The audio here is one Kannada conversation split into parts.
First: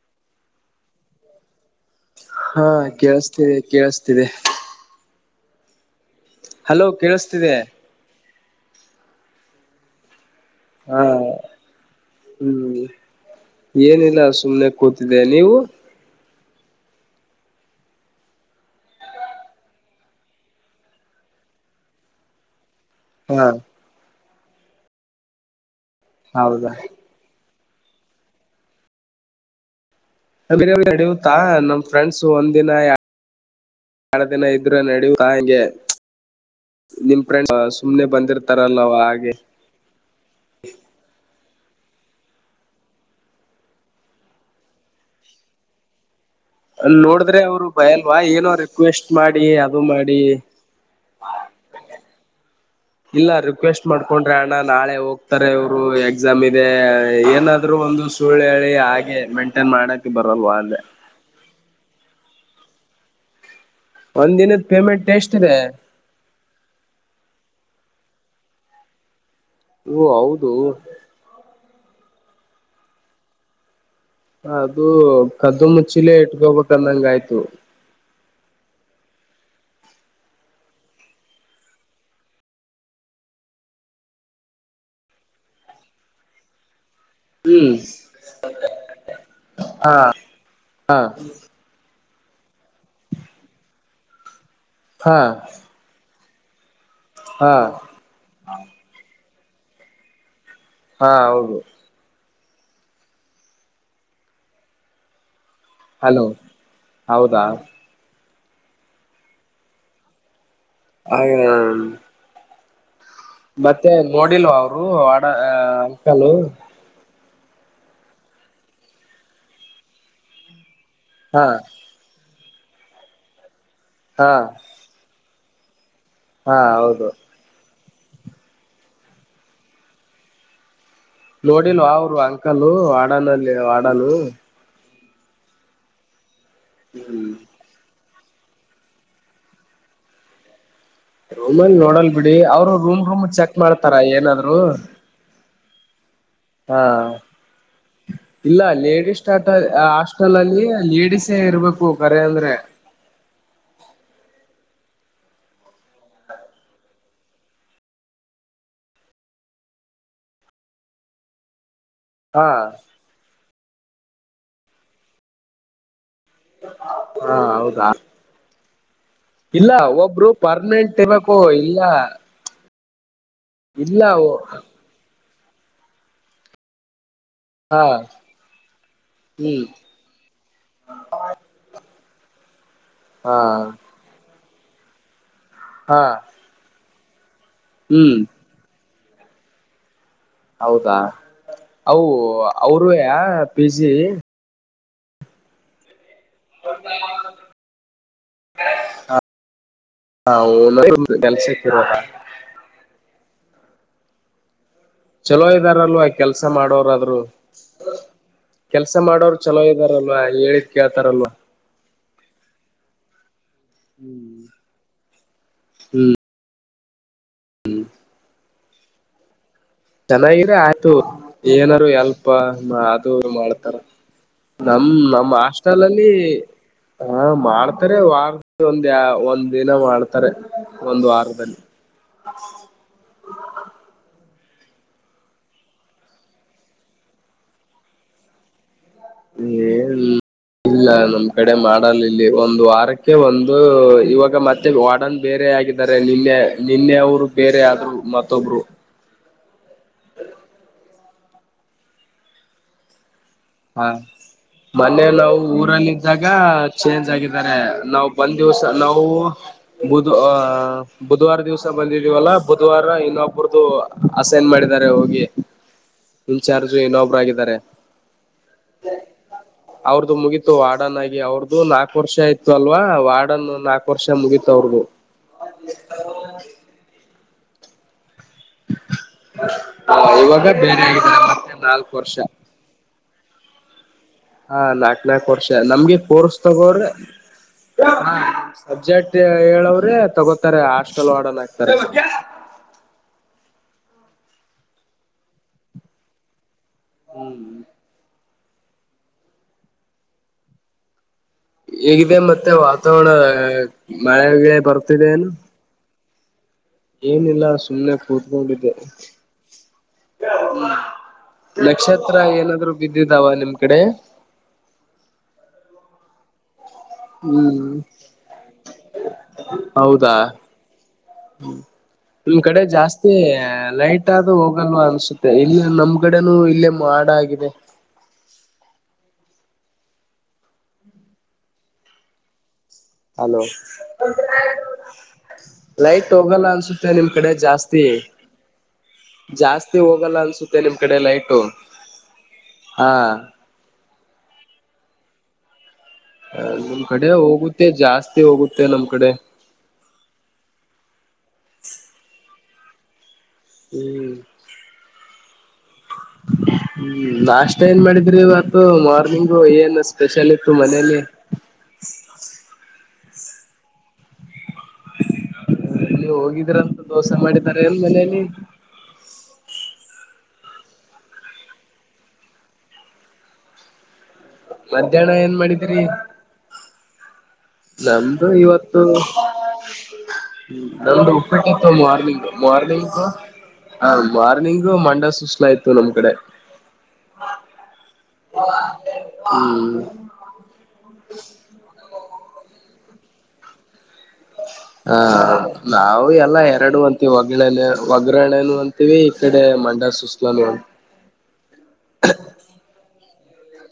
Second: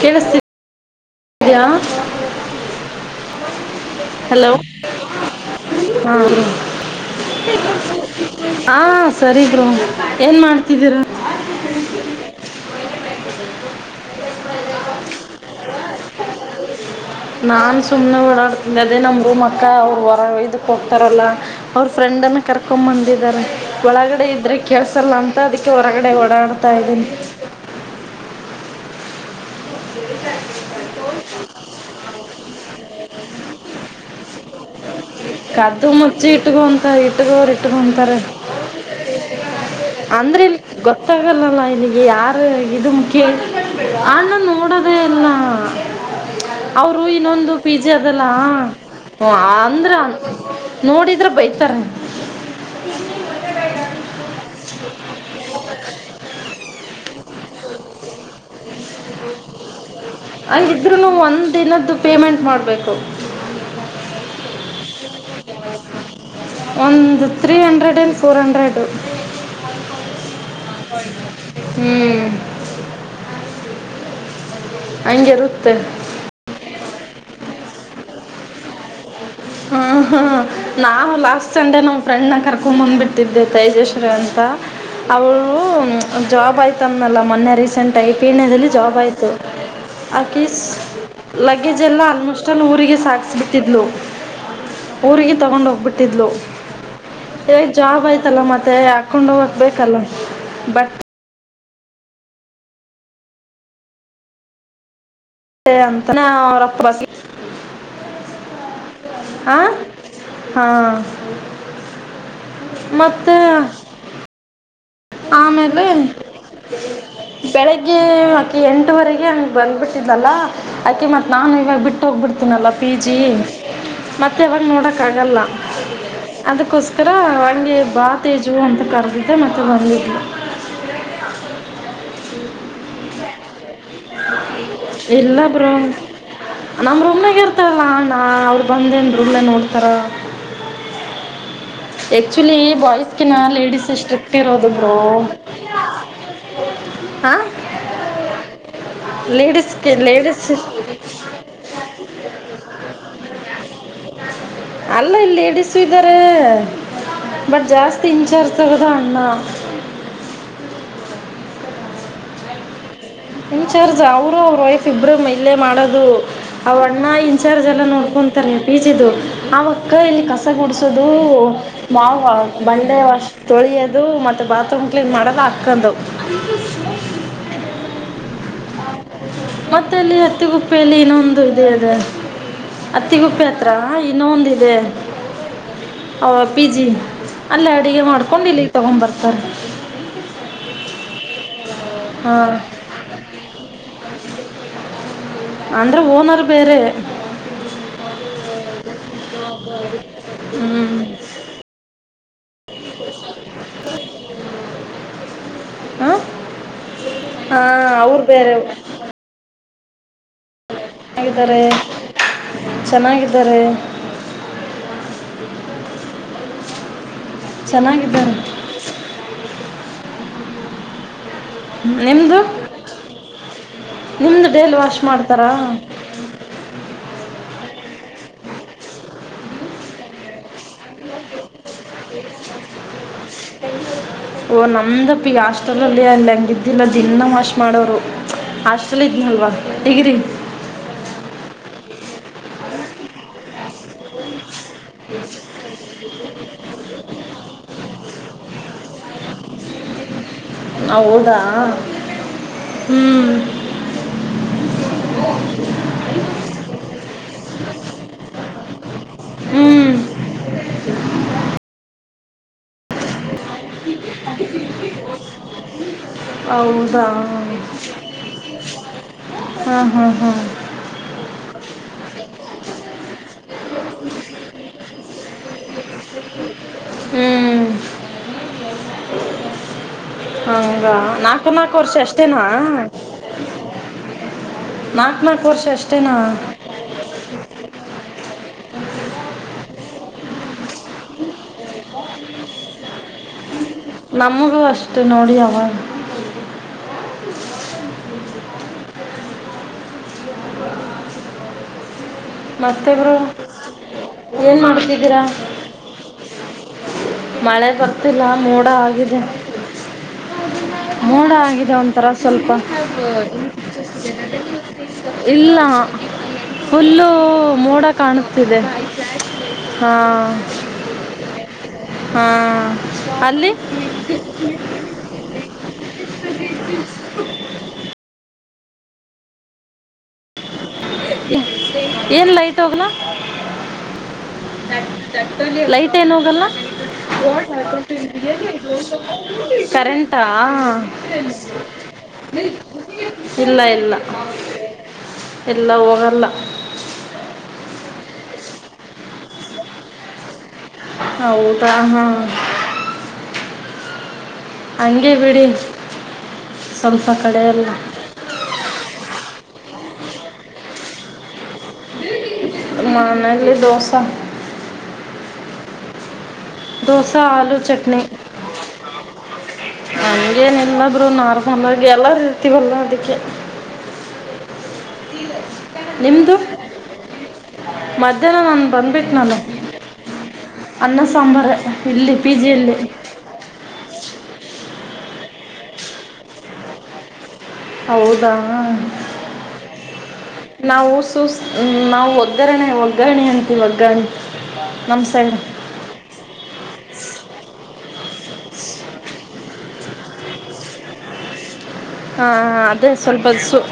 ಕೆಳಸತ್ತಿ [unintelligible] ದಿಯಾ ಹಾ ಕೇಳಿಸ್ತಿದೆ ಕೇಳಿಸ್ತಿದೆ ಹಲೋ [unintelligible] ಹಲೋ ಕೇಳಿಸ್ತಿದೆ ಹಾ ಸರಿ ಬ್ರೋ ಏನ್ ಮಾಡ್ತ ಹಾ ಹ್ಮ್ ಏನಿಲ್ಲ ಸುಮ್ಮನೆ ಕೂತಿದ್ದೆ ನೀವು [inaudible] ನಾನ್ ಸುಮ್ನೆ ಓಡಾಡ್ತಿದ್ದ ಅದೇ ನಮ್ಮ ರೂಮ ಅಕ್ಕ ಅವರು ಹೊರ ಇದ್ದಕ್ ಹೋಗ್ತಾರಲ್ಲ ಅವ್ರ ಫ್ರೆಂಡನ್ನ ಕರ್ಕೊಂಡ್ ಬಂದ ಇದಾರೆ ಹಾ ಒಳಗಡೆ ಇದ್ರೆ ಕೆೇಳಸಲ್ಲ ಅಂತ ಅದಕ್ಕೆ ಹೊರಗಡೆ ಓಡಾಡ್ತಾ ಹೌದಾ ಇದ್ದೀನಿ [unintelligible] ನಡಿಯುತ್ತಾ ನಮ್ ಫ್ರೆಂಡ್ಸ ಒಂದಿನ ಎರಡ ಇದ್ರ ನಡಿಯುತ್ತಾ ಹಂಗೆ ಕದ್ದು ಮುಚ್ಚಿ ಇಟ್ಕೊ ಅಂತ ನಿಮ್ ಇಟ್ಕೋರು ಫ್ರೆಂಡ್ ಸುಮ್ನೆ ಇಟ್ಕೊಂತಾರೆ ಬಂದಿರ್ತ ತರಲ್ಲಾವ ಹಾಗೆ ಅಂದ್ರಿಲ್ಲಿ ಗೊತ್ತಾಗಲ್ಲಲ್ಲ ಇಲ್ಲಿಗಿ ಯಾರ ಇದು ಮುಖ್ಯ ಆ ಅಣ್ಣ ನೋಡದೇ ಇಲ್ಲ ಅಲ್ ಅವರು ನೋಡಿದ್ರೆ ಇನ್ನೊಂದು ಅವರು ಪಿ ಜಿ ಬಯಲ್ವಾ ಅದಲ್ಲ ಏನೋ ರಿಕ್ವೆಸ್ಟ್ ಮಾಡಿ ಅದು ಮಾಡಿ ನೋಡಿದ್ರ ಬೈತಾರ ಇಲ್ಲ ರಿಕ್ವೆಸ್ಟ್ ಮಾಡ್ಕೊಂಡ್ರೆ ಅಣ್ಣ ನಾಳೆ ಹೋಗ್ತಾರೆ ಅವ್ರು ಎಕ್ಸಾಮ್ ಇದೆ ಏನಾದ್ರು ಒಂದು ಸು ಸುಳ್ಳ ಹೆಳಿ ಹಾಗೆ ಮೇಂಟೈನ್ ಮಾಡಕ ಬರಲ್ವ ಅಲ್ಲೇ ಹಂಗಿದ್ರೂ ಒಂದು ದಿನದ್ದು ಪೇಮೆಂಟ್ ಮಾಡಬೇಕು. ಒಂದ್ ದಿನದ ಪೇಮೆಂಟ್ ಎಷ್ಟಿದೆ. ಒಂದ್ ತ್ರೀಹಂಡ್ರೆಡ್ ಅಂಡ್ ಫೋರ್ ಹಂಡ್ರೆಡು. ಓ ಹೌದು ಹ್ಮ್ಮ್. ಅದು ಕದ್ದು ಹಂಗಿರುತ್ತೆ ಮುಚ್ಚಿಲೆ ಇಟ್ಕೋಬೇಕಂದಂಗ ಆಯ್ತು. ಹಾ ಹ್ಮ ನಾವ ಲಾಸ್ಟ್ ಸಂಡೆ ನಮ್ಮ ಫ್ರೆಂಡ್ನ ಕರ್ಕೊಂಡ್ ಬಂದ್ಬಿಟ್ಟಿದ್ದೆ ತೈಜಶ್ರೀ ಅಂತ ಅವಳ್ನು ಜಾಬ್ ಆಯ್ತು [unintelligible] ನಲ್ಲ ಮೊನ್ನೆ ಹ್ಮ್ recent I P N job ಆಯ್ತು ಹಾ ಆಕಿ ಸ್ ಹಾ ಲೈಕ್ ಲಗೇಜೆಲ್ಲ ಆಲ್ಮೋಸ್ಟಾಲ್ ಊರಿಗೆ ಸಾಗಿಸ್ಬಿಟ್ಟಿದ್ಲು. ಹಾ ಊರಿಗೆ ತಗೊಂಡ್ ಹೋಗ್ಬಿಟ್ಟಿದ್ಲು ಹಾ ಇವಾಗ್ ಜಾಬ್ ಆಯ್ತ [unintelligible] ತಲ್ಲ ಮತ್ತೆ ಹಾಕೊಂಡು ಹೋಗಕ್ ಬೆಕಲ್ಲ ಬಟ್ ಹಾ ಹೌದು. ಅಂತಾನೇ ಹಲೋ ಅವರಪ್ಪ [unintelligible] ಹೌದಾ ಹಾ. [unintelligible] ಮತ್ತ ಏ ನೋಡಿಲ್ಲೊ ಅವರು. ಆಡ ಆಮೇಲೆ ಅಂಕಲು ಬೆಳಗ್ಗೆ ಅಕಿ ಎಂಟವರೆಗೆ ಹಂಗ ಬಂದ್ಬಿಟ್ಟಿದ್ದಲ್ಲ ಅಕಿ ಮತ್ ಹಾ ನಾನು ಇವಾಗ ಬಿಟ್ಟೋಗ್ಬಿಡ್ತೀನಲ್ಲ ಪಿ ಜಿ ಹಾ ಮತ್ತೇ ಬಂದ್ ನೋಡಕ್ ಆಗಲ್ಲ. ಹಾ ಹೌದು ಅದಕ್ಕೋಸ್ಕರ ಹಂಗೆ ಬಾ ತೇಜು ಅಂತ ಕರೆದಿದ್ದೆ ಮತ್ತೆ ಬಂದಿದ್ಲು. [inaudible] ನೋಡಿಲ್ವಾ ಅವರು ಅಂಕಲೂ ವಾಡನಲ್ಲಿ ವಾಡನ್ನು ಇಲ್ಲ ಬ್ರೋ ನಮ್ಮ ರೂಮ್ನಾಗ ಇರ್ತ [unintelligible] ಅಣ್ಣ ಅವ್ರು ಬಂದೇನ್ ರೂಮ್ನ್ಯಾಗ ನೋಡ್ತಾರ. ರೋಮನ್ [inaudible] ಯಾಚ್ಚೋಲಿ ಬಾಯ್ಸ್ಕಿನ ಲೇಡಿಸ್ ಸ್ಟ್ರಿಕ್ ಏನಾದ್ರು ಇರೊದು ಬ್ರೊ. ಹ್ಮಾ ಇಲ್ಲ ladies start ladies hostel ladies ಅಲ್ಲಿ ಲೇಡೀಸೇ ಇರ್ಬೇಕು ಕರೆ ಅಂದ್ರೆ ಅಲ್ಲ ಇಲ್ಲಿ ಲೇಡೀಸು ಇದ್ದಾರೇ ಬಟ್ ಜಾಸ್ತಿ ಇನ್ಚಾರಸಗದ ಅ್ಣ ಹಾ. ಇನ್ಚಾರ್ಜ ಅವರು ಅವ್ರ ವೈಫ್ ಇಬ್ರು ಮೈ ಇಲ್ಲೇ ಮಾಡೋದು. ಅವಣ್ಣ ಹಾ ಇನ್ಚಾರ್ಜ್ ಎಲ್ಲ ಹೌದಾ ನೋಡ್ಕೊಂತಾರೆ ಪಿಚಿದು. ಇಲ್ಲ ಆವಕ್ಕ ಇಲ್ಲಿ ಒಬ್ರು ಪರ್ಮನೆಂಟ್ ಕಸಗುಡಾಸದು ಇರ್ಬೇಕು ಇಲ್ಲ ಮಾವ ಬಂಡೆ ವಸ್ಟ ಇಲ್ಲ ತೊಳಿಯೋದು ಮತ್ತೆ ಬಾತ್ರೂಮ್ ಕ್ಲೀನ್ ಮಾಡದು ಅಕ್ಕಂದು ಹಾ. ಹ್ಮ್ ಮತ್ತಲ್ಲಿ ಹತ್ತಿಗುಪ್ಪೆಯಲ್ಲಿ ಇನ್ನೊಂದು ಇದಿ ಅದೆ ಹಾ ಹತ್ತಿಗುಪ್ಪಿ ಹತ್ರ ಇನ್ನೊವಂದ ಇದೆ. ಹಾ. ಪಿ ಜಿ ಅಲ್ಲ ಅಡುಗೆ ಹ್ಮ್ ಮಾಡ್ಕೊಂಡು ಇಲ್ಲಿಗ್ ತಗೊಂಡ್ ಬರ್ತಾರೆ ಹೌದಾ ಅವು ಹಾಂ ಅವರು ಯ ಪಿ ಜಿ ಅಂದ್ರೆ ಓನರ್ ಬೇರೆ ಹ ಹ ಹ್ಞೂ ಕೆಲ್ಸ ಇತ್ತು [unintelligible] ಚಲೋ ಇದಾರಲ್ವಾ ಹಾಂ ಕೆಲ್ಸ ಮಾಡೋರಾದ್ರು ಹಾಂ ಕೆ ಅವ್ರು ಬೇರೆ ಕೆಸ ಮಾಡೋರು ಚಲೋ ಇದಾರಲ್ವಾ ಹೇಳಿದ್ ಕೇಳ್ತಾರಲ್ವಾ ಹರೇ ಚೆನ್ನಾಗಿದ್ದಾರೆ ಹ್ಮ್ ಚೆನ್ನಾಗಿದ್ದಾರೆ ಚೆನ್ನಾಗೀದ್ರೆ ಆಯ್ತು ಏನಾರರು ಎಲ್ಪ ನಿಮ್ಮದು ಅದು ಮಾಡ್ತಾರ ನಿಮ್ಮದು ಡೈಲಿ ನಮ ವಾಶ್ ನಮ್ಮ್ ಮಾಡ್ತಾರಾ ಆಸ್ಟಲ್ಲ್ಲಿ ಹ ಮಾಡ್ತಾರೆ ವಾರ್ ಒಂದ ಒಂದ್ ದಿನ ಮಾಡ್ತ ಅರೆ ಒಂದು ವಾರದಲ್ಲಿ ಹ [unintelligible] [unintelligible] ಓ ನಮ್ದಪ್ಪ ಈಗ ಹಾಸ್ಟೆಲ್ಲ್ಲಿ ಅಲ್ಲಿ ಹಂಗ ಇದ್ದಿಲ್ಲ ದನ್ನ ವಾಶ್ ಮಾಡೋರು ಚಲ ಇದಿದನಲ್ವಾ ಡಿಗಿರಿ ಹ್ಮ್ ಇ ನಮ್ ಕಡೆ ಮಾಡಲ್ ಇಲ್ಲಿ ಒಂದು ವಾರಕ್ಕೆ ಒಂದು ಇವಾಗ ಮತ್ತೆ ವಾಡನ್ ಬೇರೆ ಆಗ ಅಂದರೆ ಇಲ್ಲೇ ನಿನ್ನೆ ನಿನ್ನೆ ಅವರು ಬೇರೆ ಆದ್ರು ಮತ್ತೊಬ್ರು ಹ ಹೌದಾ ಹ್ಮ್ ಹಾ ಮನ್ನೆ ನಾವು ಊರಲ್ಲಿ ಇದ್ದಾಗ ಚೇಂಜ್ ಆಗಿದಿದ್ದಾರೆ ನಾವವು ಬಂದ್ ದಿವ್ಸ ನಾವು ಹ್ಞೂ ಹೌದು ಆ ಬುಧವಾರ ದಿವ್ಸ ಬಂದಿದೀವಲ್ಲ ಬುಧವಾರ ಇನ್ನೊಬ್ಬರದು ಅಸೈನ್ ಮಾಡಿದಿದ್ದಾರೆ ಹೋಗಿ ಇನ್ನು ಚಾರ್ಜ್ ಹೌದಾ ಇನ್ನೊಬ್ರು ಆಗಿದ್ದಾರೆ ಹಾಂ ಹಾಂ ಅವ್ರ್ದು ಹಾಂ ಮುಗೀತು ಆ ವಾರ್ಡನ್ ಆಗಿ ಅವ್ರದದುು ನಾಕಕ್ ವರ್ಷ ಆಯ್ತ ಅಲ್ವ ವಾರ್ಡನ್ ನಾಕಕ್ ವರ್ಷ ಮುಗೀತ ಅವ್ರದುು ಹ ಹ್ಮ್ [inaudible] ಹ ಇವಾಗ ಬೇರೆ ಆ ಮತ್ತೆ ನಾಲ್ಕು ವರ್ಷ ಹಾ ನಾಕ್ ನಾಲ್ಕು ನಾಕ ನಾಲ್ಕು ವರ್ಷ ನಮ್ಗೆ ಅಷ್ಟೇನಾ ಪೋರ್ಸ್ ತಗೋರ ಹಾ ಸಬ್ಜೆಕ್ಟ್ ಹೇಳವ್ರೆ ತಗೋತಾರೆ ಹಾಸ್ಟೆಲ್ ಆಡಲ್ ಹಾಕ್ತಾರೆ ನಮಗೂ ಅಷ್ಟು ನೋಡಿ ಅವಾಗ ಹ್ಮ್ ಹ ಹೇಗಿದೆ ಮತ್ತೆ ವಾತಾವರಣ ಮಳೆಗೆ ಗಿಳೆ ಏನು ಬರ್ತಿದೆ ಮಾಡ್ತಿದ್ದೀರಾ ಏನು ಏನಿಲ್ಲ ಮಳೆ ಸುಮ್ಮ್ನೆ ಬರ್ತಿಲ್ಲ ಮೋಡ ಕೂತ್ಕೊಂಡಿದ್ದೆ ಆಗಿದೆ ಹ ಮೋಡ ಆಗಿದೆ ಒಂಥರ ನಕ್ಷತ್ರ ಸ್ವಲ್ಪ ಏನಾದ್ರು ಬಿದ್ದಿದ್ದಾವ ನಿಮ್ ಕಡೆ ಇಲ್ಲ ಫುಲ್ಲು ಹ್ಮ್ ಮೋಡ ಕಾಣತಿದೆ ಹಾ ನಿ ಕಡೆ ಜಾಸ್ತಿ ಅಲ್ಲಿ ಲೈಟ್ ಟ್ಟಾದದು ಹೋಗಲ್ವಾ ಅನ್ಸುತ್ತೆ ಇಲ್ಲ ನಮ್ ಕಡೆನುೂ ಇಲ್ಲಮೋಡ ಆಗಿದೆ ಏನ್ ಲೈಟ್ ಹೋಗನ ಹಲೋ ಲೈಟ್ ಏನು ಹೋಗಲ್ಲ ಅನ್ಸುತ್ತೆ ನಿಮ್ ಕಡೆ ಜಾಸ್ತಿ ಜಾಸ್ತಿ ಹೋಗಲ್ಲ ಕರೆಂಟಾ ಅನ್ಸುತ್ತೆ ನಿಮ್ ಕಡೆ ಲೈಟು ಹಾ ಇಲ್ಲ ಇಲ್ಲ ಎಲ್ಲ ಹೋಗ ಹ ನಮ್ ಕಡೆ ಹೋಗುತ್ತೆ ಜಾಸ್ತಿ ಹೋಗುತ್ತೆ ನಮ್ ಕಡೆ ಹೌದ ಹ್ಮ ಹ್ಮ್ ಅಂಗೇ ಬಿಡಿ ಸ್ವಲ್ಪ ಹ್ಮ್ ಕಡೆ ನಾಷ್ಟ ಎಲ್ಲ ಏನ್ ಮಾಡಿದ್ರಿ ಇವತ್ತು ಮಾರ್ನಿಂಗು ಏನ್ ಸ್ಪೆಷಲ್ ಇತ್ತು ಮನೇಲಿ ಮನಲ್ಲಿ ದೋಸಾ ಎಲ್ಲಿ ಹೋಗಿದ್ರಂತ ದೋಸೆ ಮಾಡಿದಿದ್ದಾರೆ ಎನ್ ಮನೇಲಿ ಹಂಗೇನೆ ಎಲ್ಲಾದ್ರು ನಾರ್ಮಳಗಿ ಎಲ್ಲಾರ ಇರ್ತೀವಲ್ಲ ಅದಕ್ಕೆ ಮಧ್ಯಾಹ್ನ ಏನ್ ಮಾಡಿದ್ರಿ ನಿಮದುು ನಮ್ದು ಇವತ್ತು ಹ್ಮ ಅನ್ನ ನಮ್ದ ಸಾಂಬಾರೇ ಉಪ್ಪಿಟ್ಟಿಪ್ಪ ಇಲ್ಲಿ ಮಾರ್ನಿಂಗ್ ಪಿ ಜಿಯಲ್ಲಿ ಮಾರ್ನಿಂಗ್ ಹ ಮಾರ್ನಿಂಗು ಮಂಡ್ಯ ಸುಸ್ಲಯ್ತು ನಮ್ ಕಡೆ ಹೌದಾ ಹ್ಮ್ ನಾವು ಸು ನಾವು ಒಗ್ಗರಣೆ ಒಗ್ಗರಣೆ ಅಂತೀವಿ ಒಗ್ಗರಣ ಹ್ಮ ನಾವವು ಎಲ್ಲ ಎರಡು ಅಂತೀವಿ ಒಗ್ಗರಣೆನು ಅಂತೀವಿ ಈ ಕಡೆ ಮಂಡಳ ಸುಸ್ಲನು ಅಂತವಿ ಹ ಅದೇ ಸ್ವಲ್ಪ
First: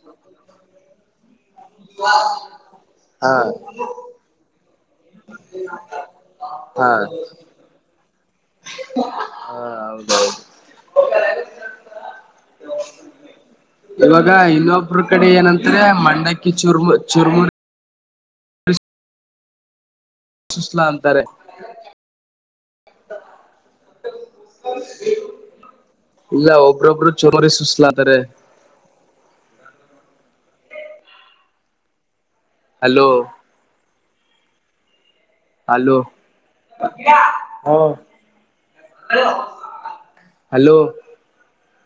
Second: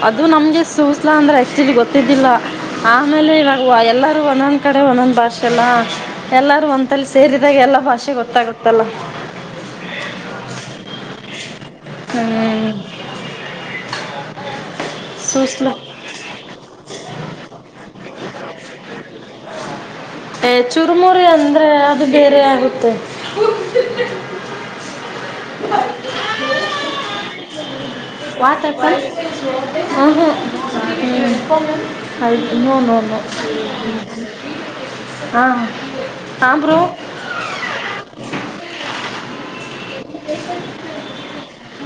ಅದು ನಮ್ಗೆ ಸೂಸ್ಲ ಅಂದರೆ ಆ್ಯಕ್ಚುಲಿ ಗೊತ್ತಿದ್ದಿಲ್ಲ ಹಾ ಆಮೇಲೆ ಇವಾಗ ಎಲ್ಲರೂ ಒಂದೊಂದು ಕಡೆ ಒಂದೊಂದ್ ಭಾಷೆಲ್ಲಾ ಎಲ್ಲಾರೂ ಹಾ ಒಂದಲ್ಲಿ ಸೇರಿದಾಗ ಎಲ್ಲಾ ಭಾಷೆ ಗೊತ್ತಾಗುತ್ತೆ ಹಾ ಹೌದುದು ಹ್ಮ್ ಇವಾಗ ಇನ್ನೊಬ್ರ ಕಡೆ ಸೂಸ್ಲ ಏನಂದ್ರೆ ಮಂಡಕ್ಕಿ ಚುರ್ಮು ಚುರ್ಮು ಏ ಸುಸ್ಲಾ ಚುರುಮುರಿ ಅಂತಾರೆ ಅಂದ್ರೆ ಅದು ಬೇರೆ ಆಗುತ್ತೆ ಇಲ್ಲ ಒಬ್ರೊಬ್ರು ಚುರಮುರ್ ಸುಸ್ಲಾತಾರೆ ಹ್ಮ್ ಹ್ಮ ಹಲೋ [unintelligible] ಅಲೋ ಹಾಂ ಬ್ರೋ ಹ ಹಲೋ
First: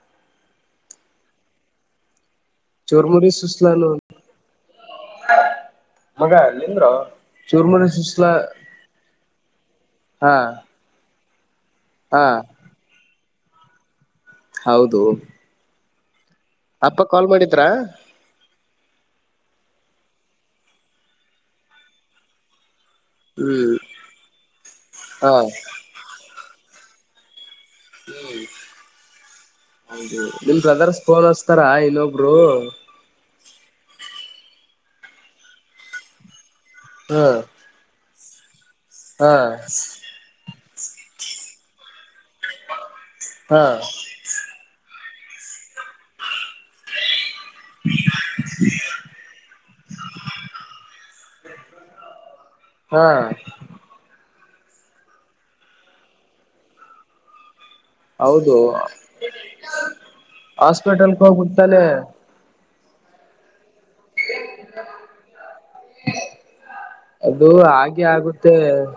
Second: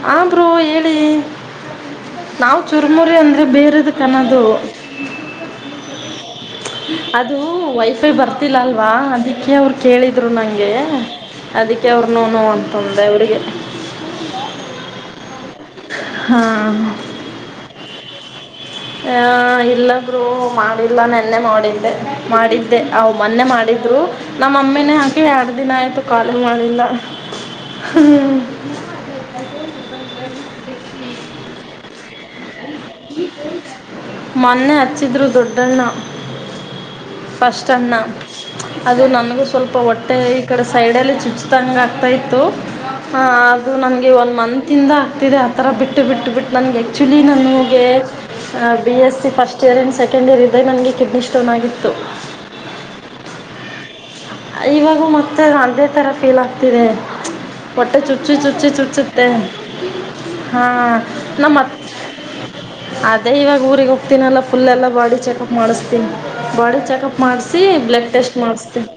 ಹಾ ಬ್ರೋ ಹೇಳಿ ನಾವು ಚುರ್ಮುರಿ ಅಂದ್ರೆ ಬೇರೆದ ಕನ್ನೋದು ಮಗ ಅದು ಚೂರ್ಮುರಿ ವೈಫೈ ಸುಸ್ಲ ಬರ್ತಿಲ್ಲ ಅಲ್ವಾ ಅದಕ್ಕೆ ಅವ್ರು ಕೇಳಿದ್ರು ಹಾ ನಂಗೆ ಅದಿಕ್ಕೆ ಹಾ ಅವರ್ನೋನು ಅಂತ ಅಂದೆ ಹೌದು ಹಾ ಅಪ್ಪ ಕಾಲ್ ಮಾಡಿದ್ರಾ ಹ ಇಲ್ಲ ಬ್ರೋ ಮಾಡಿಲ್ಲ ನೆನ್ನೆ ಮಾಡಿದ್ದೆ ಮಾಡಿದ್ದ ಮೊನ್ನೆ ಹ್ಮ್ ಮಾಡಿದ್ರು ನಮ್ಮ ಮ ಮ್ಮಿನೇ ಹಾಕಿ ಹಾ ಎರಡು ದಿನ ಆಯ್ತು ಕಾಲ ಮಾಡಿಲ್ಲ ಹ್ಮ್ ಹೌದು ನಿಮ್ ಬ್ರದರ್ಸ್ ಪೋನ್ ಹಸ್ತಾರ ಇನ್ನೊಬ್ರು- ಮನ್ನೆ ಹಚ್ಚಿದ್ರೂ ದೊಡ್ಡಣ್ಣ. ಹ್ ಷ್ಟನ್ನ ಅದು ನನಗೆ ಸ್ವಲ್ಪ ಹೊ ಮತ್ತೆ ಈ ಕಡೆ ಸೈಡ ಅಲ್ಲಿ ಚುಚ್ಚುದಂಗೆ ಆಗ್ತಾ ಇತ್ತು ಹಾ ಅದು ನಂಗೆ ಒಂದು ಮಂತ್ ತಿಂದ ಆಗ್ತಿದೆ ಆ ತರ ಬಿಟ್ಟು ಬಿಟ್ಟು ಬಿಟ್ಟು ನನಗೆ ಆಕ್ಚುಲಿ ನಾನ್ ಗೆ B S C first year and second year ಇದ್ದಾಗ ನನಗೆ ಕಿಡ್ನಿ ಸ್ಟೋನ್ ಆಗಿತ್ತು. ಹ ಇವಾಗೂ ಮತ್ತೆ ಅದೇ ತರ ಫೀಲ್ ಆಗ್ತಿದೆ. ಹೊಟ್ಟೆ ಚುಚ್ಚು ಹೌದು ಚುಚ್ಚಿ ಚುಚ್ಚುತ್ತೆ ಹಾ ಹಾಸ್ಪಿಟಲ್ಗೆ ನಮ್ ಹೋಗ್ಬಿಡ್ತಾನೆ ಅದೇ ಇವಾಗ ಊರಿಗ್ ಹೋ ತಿನಲ್ಲ ಪುಲ್ ಎಲ್ಲಾ ಬಾಡಿ ಚೆಕಪ್ ಮಾಡಿಸ್ತೀನಿ ಬಾಡಿ ಚೆಕಪ್ ಅದು ಮಾಡಿಸಿ ಹಾಗೆ ಬ್ಲಾಡ್ ಟೆಸ್ಟ್ ಆಗುತ್ತೆ ಮಾಡಿಸ್ತೀನಿ.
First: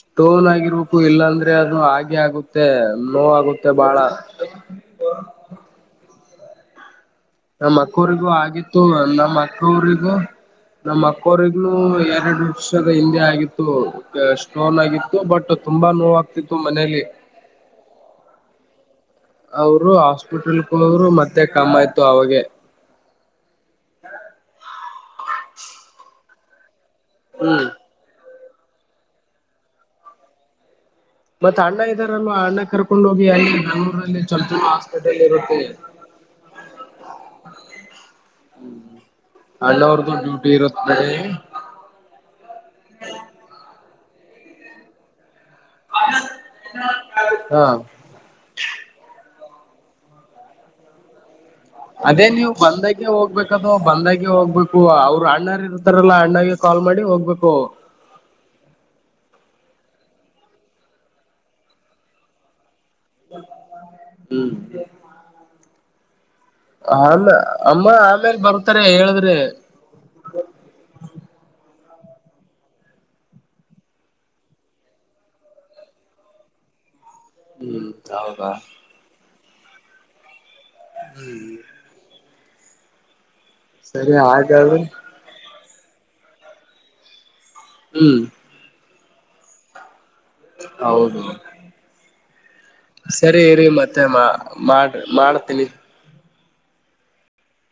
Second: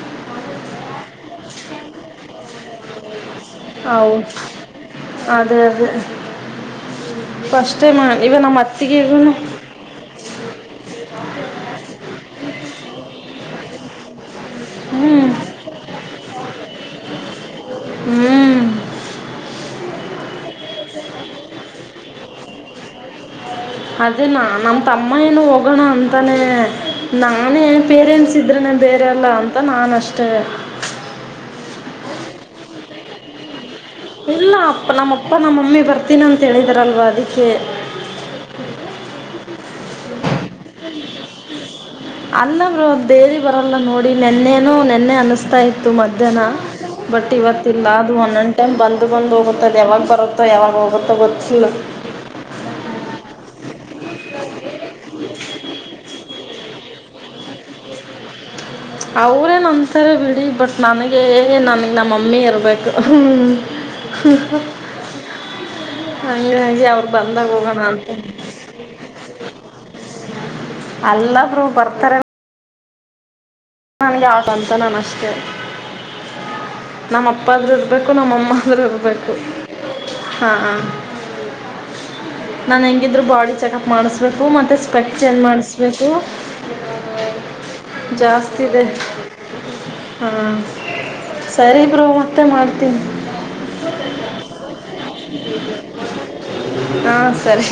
ಸ್ಟೋನ್ ಆಗಿರ್ಬೇಕು ಇಲ್ಲಾಂದ್ರೆ ಅದು ಹಾಗೆ ಆಗುತ್ತೆ ನೋವ್ ಆಗು ಹೌ- ಅದೇ ಅದೇ ಫಸ್ಟ್ ಟೈಮಾ ಇವಾಗ್ ನಮ್ ಅತ್ತಿಗೆಗೂನು ಅವರಿಗೂ ನಮ್ ಅಕ್ಕವ್ರಗೂ ಎರಡು ವರ್ಷದ ಹಿಂದೆ ಆಗಿತ್ತು. ಎಸ್ ಸ್ಟೋನ್ ಆಗಿತ್ತು ಹ್ಞೂ ಬಟ್ ತುಂಬಾ ನೋವು ಆಗ್ತಿತ್ತು ಮನೇಲ್ಲಿ ಹ್ಮ ಅವರು [unintelligible] ಮತ್ತೆ ಕಮ್ಮ್ ಆಯ್ತು ಅವಾಗೆ ಅದೇನಾ ನಮ್ಮ ತಮ್ಮ ಏನು ಹೋಗೋಣ ಅಂತಾನೆ ನಾನೇ ಹ್ಮ್ ಪೇರೆಂಟ್ಸ್ ಇದ್ರನೆ ಬೇರೆಲ್ಲಾ ಅಂತ ನಾನಷ್ಟೇ ಮತ್ ಅಣ್ಣ ಇದಾರಲ್ವಾ ಅಣ್ಣ ಕರ್ಕೊಂಡ್ ಹೋಗಿ [unintelligible] ಬೆಂಗಳೂರ್ ಇಲ್ಲ ಅಪ್ಪ ನಮ್ಮಪ್ಪ ನಮ್ಮಮ್ಮಿ ಬರ್ತೀನಿ ಅಂತೇಳಿದರಲ್ವಾ ಅದಿಕ್ಕೆ ಹ್ಮ್ ಅಣ್ಣ ಅವರದೂ ಡ್ಯೂಟಿ ಇರುತ್ತೆ. ಅಲ್ಲ ಬ್ರೊ ದೇವಿ ಬರಲ್ಲ ನೋಡಿ ನೆನ್ನೆನೂ ನೆನ್ನೆ ಅನಿಸ್ತಾ ಇತ್ ತ್ತ್ ಮಧ್ಯಾಹ್ನ ಬಟ್ ಹಾ ಇವತ್ತಿಲ್ಲ. ಒಂದೊಂದ್ ಟೈಮ್ ಬಂದ್ ಬಂದು ಹೋಗುತ್ತೊ ಯಾವಾಗ ಬರತ್ತೋ ಯಾವಾಗ ಹೋಗುತ್ತೂ ಗೊತ್ತಿಲ್ಲ. ಅದೇ ನೀವು ಬಂದಾಗೆ ಹೋಗ್ಬೇಕು ಅದು ಬಂದಾಗೆ ಹೋಗ್ಬೇಕು ಅವ್ರು ಅಣ್ಣಾರ್ ಇರ್ತಾರಲ್ಲಾ ಅಣ್ಣಾಗ್ ಕಾಲ್ ಮಾಡಿ ಹೋಗ್ಬೇಕು. ಅವರೇನೂ ಒಂತ್ತಾರ ಬಿಡಿ ಬಟ್ ನನಗೆ ನನ್ಗ್ ನಮ್ಮಮ್ಮಿ ಇರ್ಬೇಕು‌. ಹ್ಮ್ ಹೂ. ಹ್ಮ್ ಹಂಗಾಗಿ ಅವರು ಆಮೇ ಬಂದಾಗ ಹೋಗೋಣ ಅಮ್ಮ ಅಂತ. ಆಮೇಲ್ ಬರ್ತಾರೆ ಹೇಳಿದ್ರೆ ಅಲ್ಲಾ ಬ್ರೊ ಬರ್ತಾರ ನನ್ಗೆ [unintelligible] ನನ್ ಅಷ್ಟೆ ನಮ್ಮ ಅಪ್ಪಗೂ ದುಡ್ ಹ್ಮ್ ಬೇಕ್ ಹೌದಾ ನಮ್ಮಗೂ ದುಡ್ ಬೇಕು ಹಾ ಹಾ [unintelligible] ನಾನ್ ಹೆಂಗಿದ್ರು ಬಾಡಿ ಚೆಕ್ಪ್ ಸರಿ ಮಾಡಿಸ್ಬೇಕು ಮತ್ತೆ ಹಾಗಾದ್ರೆ ಸ್ಪೆಕ್ ಚೆಂಜ್ ಮಾಡಿಸ್ಬೇಕು ಹ್ಮ್ ಜಾಸ್ತ್ ಇದೆ ಹಾ ಹೌದು ಸರಿ ಬ್ರೋ ಮತ್ತೆ ಮಾಡ್ತೀನಿ. ಸರಿ ಇರೀ ಮತ್ತೆ ಮಾ ಮಾಡರ್ ಮಾಡ್ತೀನಿ. ಹಾ ಸರಿ